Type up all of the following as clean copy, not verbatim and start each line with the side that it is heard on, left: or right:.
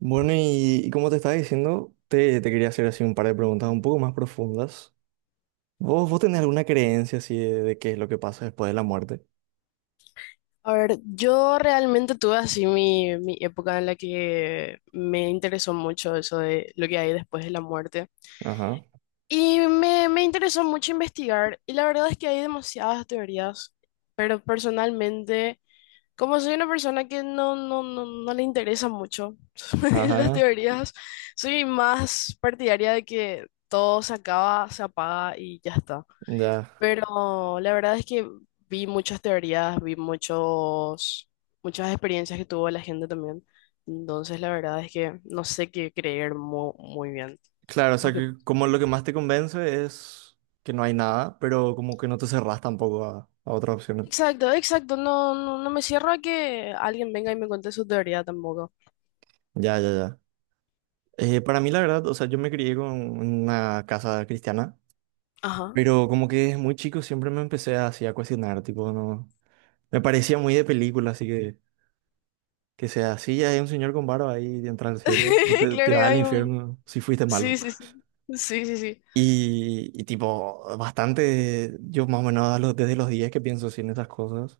right: Bueno, y como te estaba diciendo, te quería hacer así un par de preguntas un poco más profundas. ¿Vos tenés alguna creencia así de qué es lo que pasa después de la muerte?
left: A ver, yo realmente tuve así mi época en la que me interesó mucho eso de lo que hay después de la muerte.
right: Ajá,
left: Y me interesó mucho investigar. Y la verdad es que hay demasiadas teorías. Pero personalmente, como soy una persona que no le interesa mucho las
right: ajá,
left: teorías, soy más partidaria de que todo se acaba, se apaga y ya está.
right: ya.
left: Pero la verdad es que vi muchas teorías, vi muchos, muchas experiencias que tuvo la gente también. Entonces, la verdad es que no sé qué creer muy, bien.
right: Claro, o
left: ¿Vos
right: sea,
left: qué-
right: que como lo que más te convence es que no hay nada, pero como que no te cerrás tampoco a otras opciones.
left: Exacto, exacto. No, no, no me cierro a que alguien venga y me cuente su teoría tampoco.
right: Ya, ya, ya. Para mí, la verdad, o sea, yo me crié con una casa cristiana,
left: Ajá.
right: pero como que desde muy chico siempre me empecé así a cuestionar, tipo, no. Me parecía muy de película, así que. Que sea así, ya hay un señor con barba ahí entra al cielo, o te,
left: Claro
right: te vas
left: que
right: al
left: hay un...
right: infierno si fuiste
left: Sí,
right: malo.
left: sí, sí. Sí, sí, sí.
right: Y tipo, bastante, yo más o menos a los- desde los días que pienso así en esas cosas.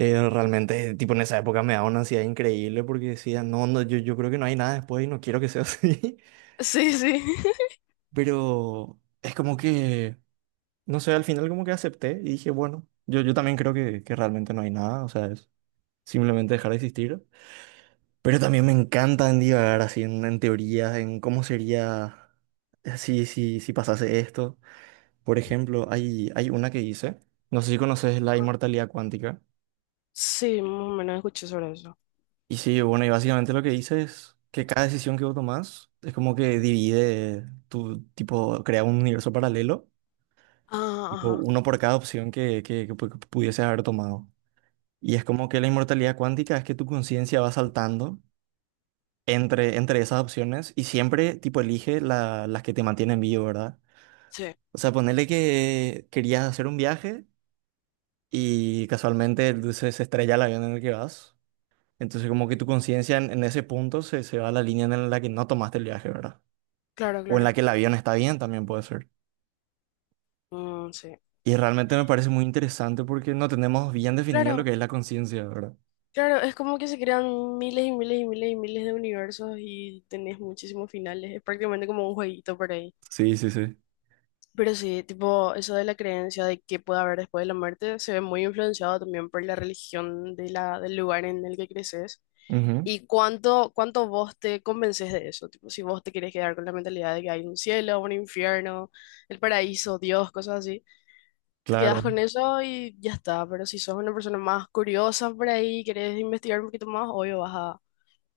right: Realmente, tipo, en esa época me daba una ansiedad increíble porque decía, no, no, yo creo que no hay nada después y no quiero que sea así.
left: Sí, sí.
right: Pero es como que, no sé, al final como que acepté y dije, bueno, yo también creo que realmente no hay nada, o sea, es simplemente dejar de existir. Pero también me encanta en divagar así en teorías, en cómo sería si pasase esto. Por ejemplo, hay una que hice, no sé si conoces la
left: Ajá.
right: inmortalidad cuántica.
left: Sí, más o menos escuché sobre eso.
right: Y sí, bueno, y básicamente lo que dice es que cada decisión que vos tomás es como que divide tu, tipo, crea un universo paralelo,
left: Ah,
right: tipo
left: ajá.
right: uno por cada opción que pudieses haber tomado. Y es como que la inmortalidad cuántica es que tu conciencia va saltando entre esas opciones y siempre tipo elige la- las que te mantienen vivo, ¿verdad?
left: Sí,
right: O sea, ponerle que querías hacer un viaje y casualmente el dulce se estrella el avión en el que vas. Entonces como que tu conciencia en ese punto se va a la línea en la que no tomaste el viaje, ¿verdad?
left: claro,
right: O en la
left: claro.
right: que el avión está bien también puede ser.
left: Mm, sí.
right: Y realmente me parece muy interesante porque no tenemos bien definido lo que
left: Claro.
right: es la conciencia, ¿verdad?
left: Claro, es como que se crean miles y miles y miles y miles de universos y tenés muchísimos finales. Es prácticamente como un jueguito por ahí.
right: Sí, sí, sí.
left: Pero sí, tipo, eso de la creencia de que puede haber después de la muerte se ve muy influenciado también por la religión de del lugar en el que creces.
right: Ujú.
left: ¿Y cuánto, cuánto vos te convences de eso? Tipo, si vos te querés quedar con la mentalidad de que hay un cielo, un infierno, el paraíso, Dios, cosas así, te quedás
right: Claro.
left: con eso y ya está. Pero si sos una persona más curiosa por ahí, querés investigar un poquito más, obvio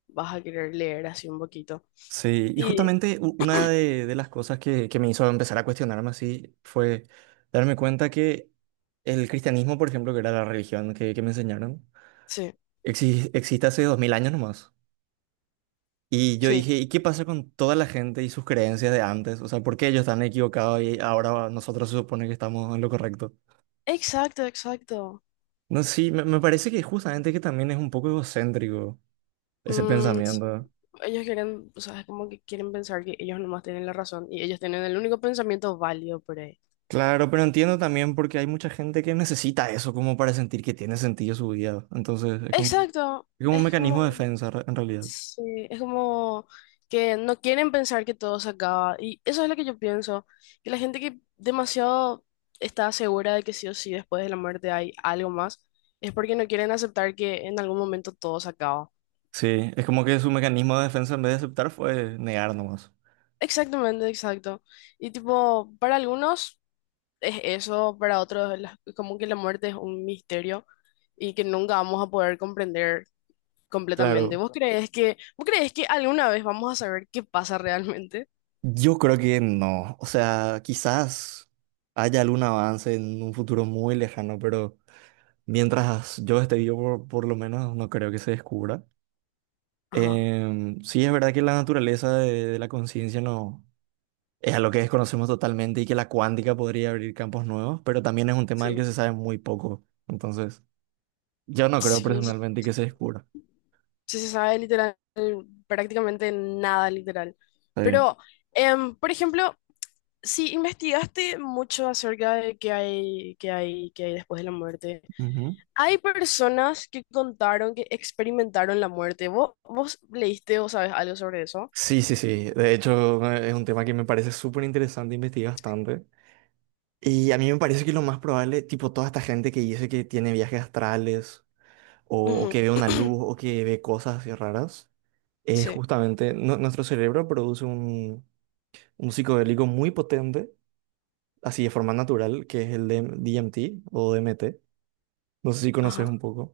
left: vas a querer leer así un poquito.
right: Sí, y
left: Y
right: justamente u- una de las cosas que me hizo empezar a cuestionarme así fue darme cuenta que el cristianismo, por ejemplo, que era la religión que me enseñaron,
left: sí,
right: exi- existe hace dos mil años nomás. Y yo
left: sí,
right: dije, ¿y qué pasa con toda la gente y sus creencias de antes? O sea, ¿por qué ellos están equivocados y ahora nosotros se supone que estamos en lo correcto?
left: exacto, exacto.
right: No, sí, me parece que justamente que también es un poco egocéntrico ese
left: Mm, s-
right: pensamiento.
left: ellos quieren, o sea, es como que quieren pensar que ellos nomás tienen la razón y ellos tienen el único pensamiento válido por ahí.
right: Claro, pero entiendo también porque hay mucha gente que necesita eso como para sentir que tiene sentido su vida. Entonces,
left: Exacto,
right: es como un
left: es
right: mecanismo de
left: como,
right: defensa re- en realidad.
left: sí, es como que no quieren pensar que todo se acaba. Y eso es lo que yo pienso, que la gente que demasiado está segura de que sí o sí después de la muerte hay algo más, es porque no quieren aceptar que en algún momento todo se acaba.
right: Sí, es como que su mecanismo de defensa en vez de aceptar fue negar nomás.
left: Exactamente, exacto. Y tipo, para algunos es eso, para otros es como que la muerte es un misterio y que nunca vamos a poder comprender completamente.
right: Claro,
left: Vos crees que alguna vez vamos a saber qué pasa realmente?
right: yo creo que no. O sea, quizás haya algún avance en un futuro muy lejano, pero mientras yo esté vivo, por lo menos no creo que se descubra.
left: Ajá,
right: Sí, es verdad que la naturaleza de la conciencia no es algo que desconocemos totalmente y que la cuántica podría abrir campos nuevos, pero también es un tema del que
left: sí.
right: se sabe muy poco. Entonces, yo no creo
left: Sí, no se
right: personalmente que se descubra.
left: sí se sabe literal, prácticamente nada literal.
right: Sí.
left: Pero, por ejemplo, sí, investigaste mucho acerca de qué hay, qué hay, qué hay después de la muerte.
right: Ujú.
left: Hay personas que contaron que experimentaron la muerte. ¿Vos, vos leíste o sabes algo sobre eso?
right: Sí, sí, sí. De hecho, es un tema que me parece súper interesante, investigué bastante. Y a mí me parece que lo más probable, tipo toda esta gente que dice que tiene viajes astrales o
left: Ujú.
right: que ve una luz o que ve cosas así raras, es
left: Sí,
right: justamente nu- nuestro cerebro produce un psicodélico muy potente así de forma natural, que es el de DMT o DMT. No sé si conoces
left: ajá.
right: un poco.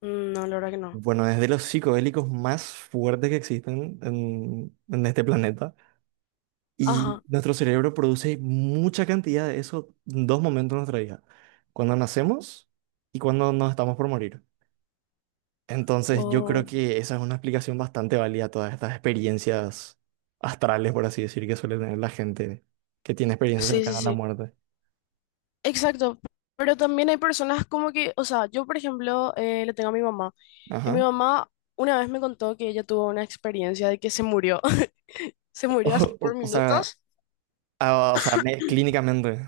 left: No, la verdad que no.
right: Bueno, es de los psicodélicos más fuertes que existen en este planeta. Y
left: Ajá.
right: nuestro cerebro produce mucha cantidad de eso en dos momentos de nuestra vida. Cuando nacemos y cuando nos estamos por morir. Entonces yo creo
left: Wow.
right: que esa es una explicación bastante válida a todas estas experiencias astrales, por así decir, que suele tener la gente que tiene experiencias
left: Sí, sí,
right: cercanas a la
left: sí.
right: muerte.
left: Exacto, pero también hay personas como que, o sea, yo por ejemplo le tengo a mi mamá y mi
right: Ajá.
left: mamá una vez me contó que ella tuvo una experiencia de que se murió, se
right: O,
left: murió así por
right: o sea,
left: minutos.
right: ah, o sea, me- clínicamente.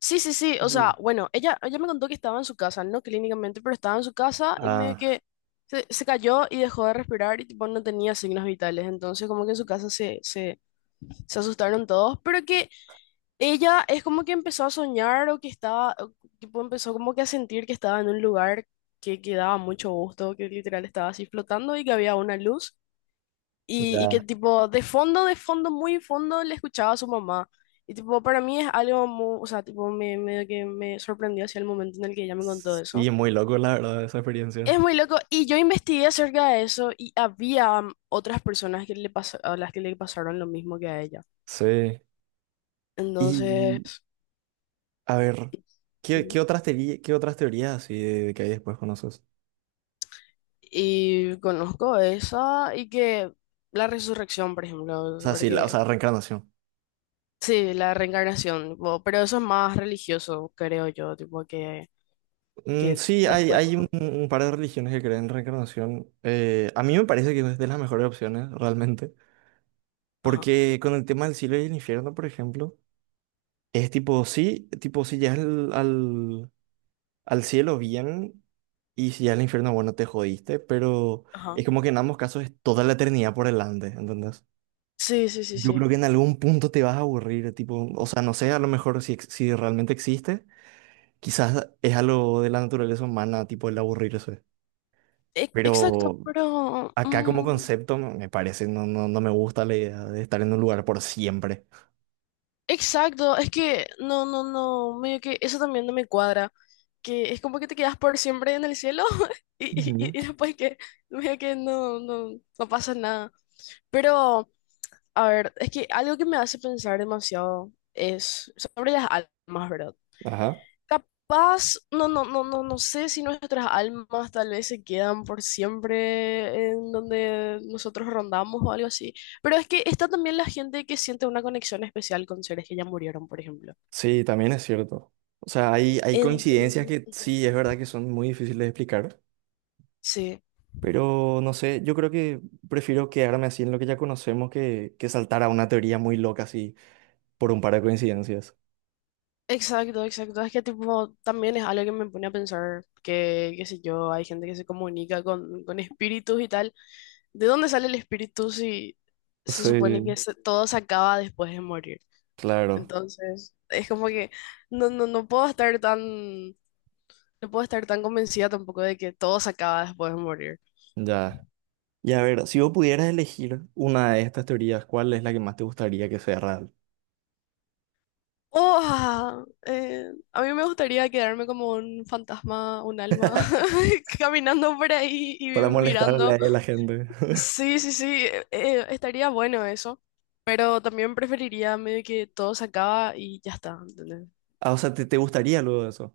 left: Sí, sí, sí, o
right: Uh,
left: sea, bueno, ella me contó que estaba en su casa, no clínicamente, pero estaba en su casa y medio
right: Ah,
left: que se cayó y dejó de respirar y tipo no tenía signos vitales, entonces como que en su casa se asustaron todos, pero que ella es como que empezó a soñar o que estaba, o tipo empezó como que a sentir que estaba en un lugar que daba mucho gusto, que literal estaba así flotando y que había una luz y
right: ya.
left: que tipo de fondo, muy fondo le escuchaba a su mamá. Y tipo para mí es algo muy, o sea, tipo me, medio que me sorprendió hacia el momento en el que ella me contó eso.
right: Sí, muy loco, la verdad, esa
left: Es
right: experiencia.
left: muy loco y yo investigué acerca de eso y había otras personas que a las que le pasaron lo mismo que a ella.
right: Sí. Y,
left: Entonces...
right: a ver, ¿qué,
left: ujú.
right: qué otras teorías así de que hay después conoces?
left: Y conozco esa y que la resurrección, por ejemplo,
right: O sea, sí, la, o
left: porque
right: sea, reencarnación.
left: sí, la reencarnación, tipo, pero eso es más religioso, creo yo, tipo que
right: Sí, hay,
left: después de
right: hay
left: morir.
right: un par de religiones que creen en reencarnación. A mí me parece que es de las mejores opciones, realmente.
left: Ajá,
right: Porque con el tema del cielo y el infierno, por ejemplo, es tipo, sí, tipo, si llegas al al cielo bien y si al infierno, bueno, te jodiste, pero
left: ajá.
right: es como que en ambos casos es toda la eternidad por delante, ¿entendés?
left: Sí, sí, sí,
right: Yo
left: sí.
right: creo que en algún punto te vas a aburrir, tipo, o sea, no sé, a lo mejor si, ex- si realmente existe, quizás es algo de la naturaleza humana, tipo el aburrirse.
left: E- exacto,
right: Pero
left: pero
right: acá como concepto me parece, no, no, no me gusta la idea de estar en un lugar por siempre.
left: exacto, es que no, no, no, medio que eso también no me cuadra, que es como que te quedas por siempre en el cielo
right: Ujú.
left: y después que medio que no, no, no pasa nada. Pero a ver, es que algo que me hace pensar demasiado es sobre las almas, ¿verdad?
right: Ajá.
left: Capaz, no, no, no, no, no sé si nuestras almas tal vez se quedan por siempre en donde nosotros rondamos o algo así. Pero es que está también la gente que siente una conexión especial con seres que ya murieron, por ejemplo.
right: Sí, también es cierto. O sea, hay coincidencias
left: Entonces,
right: que
left: ujú.
right: sí, es verdad que son muy difíciles de explicar.
left: Sí.
right: Pero no sé, yo creo que prefiero quedarme así en lo que ya conocemos que saltar a una teoría muy loca así por un par de coincidencias.
left: Exacto, exacto. Es que tipo, también es algo que me pone a pensar que, qué sé yo, hay gente que se comunica con espíritus y tal. ¿De dónde sale el espíritu si se supone
right: Sí,
left: que todo se acaba después de morir?
right: claro,
left: Entonces, es como que no puedo estar tan, no puedo estar tan convencida tampoco de que todo se acaba después de morir.
right: ya. Y a ver, si vos pudieras elegir una de estas teorías, ¿cuál es la que más te gustaría que sea real?
left: Oh, a mí me gustaría quedarme como un fantasma, un alma, caminando por ahí y
right: Para molestarle
left: mirando.
right: a la gente.
left: Sí, sí, sí, estaría bueno eso, pero también preferiría medio que todo se acaba y ya está, ¿entendés?
right: Ah, o sea, ¿te gustaría luego de eso?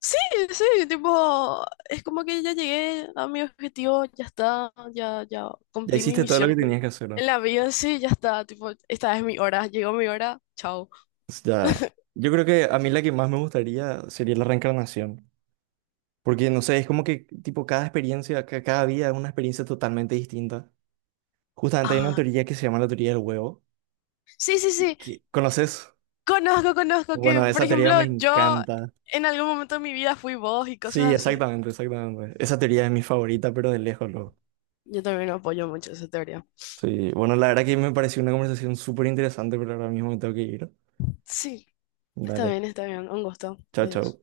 left: Sí, sí, tipo, es como que ya llegué a mi objetivo, ya está, ya
right: Ya
left: cumplí mi
right: hiciste todo lo que
left: misión
right: tenías que hacer, ¿no?
left: en la vida, sí, ya está, tipo, esta es mi hora, llegó mi hora, chao.
right: Ya. Yo creo que a mí la que más me gustaría sería la reencarnación. Porque, no sé, es como que, tipo, cada experiencia, ca- cada vida es una experiencia totalmente distinta. Justamente hay una
left: Ah,
right: teoría que se llama la teoría del huevo.
left: sí, sí, sí,
right: ¿Conoces?
left: conozco, conozco que,
right: Bueno,
left: por
right: esa teoría
left: ejemplo,
right: me
left: yo
right: encanta.
left: en algún momento de mi vida fui vos y
right: Sí,
left: cosas así.
right: exactamente, exactamente. Esa teoría es mi favorita, pero de lejos, loco.
left: Yo también apoyo mucho esa teoría.
right: Sí, bueno, la verdad que me pareció una conversación súper interesante, pero ahora mismo me tengo que ir.
left: Sí,
right: Dale,
left: está bien, un gusto,
right: chao,
left: adiós.
right: chao.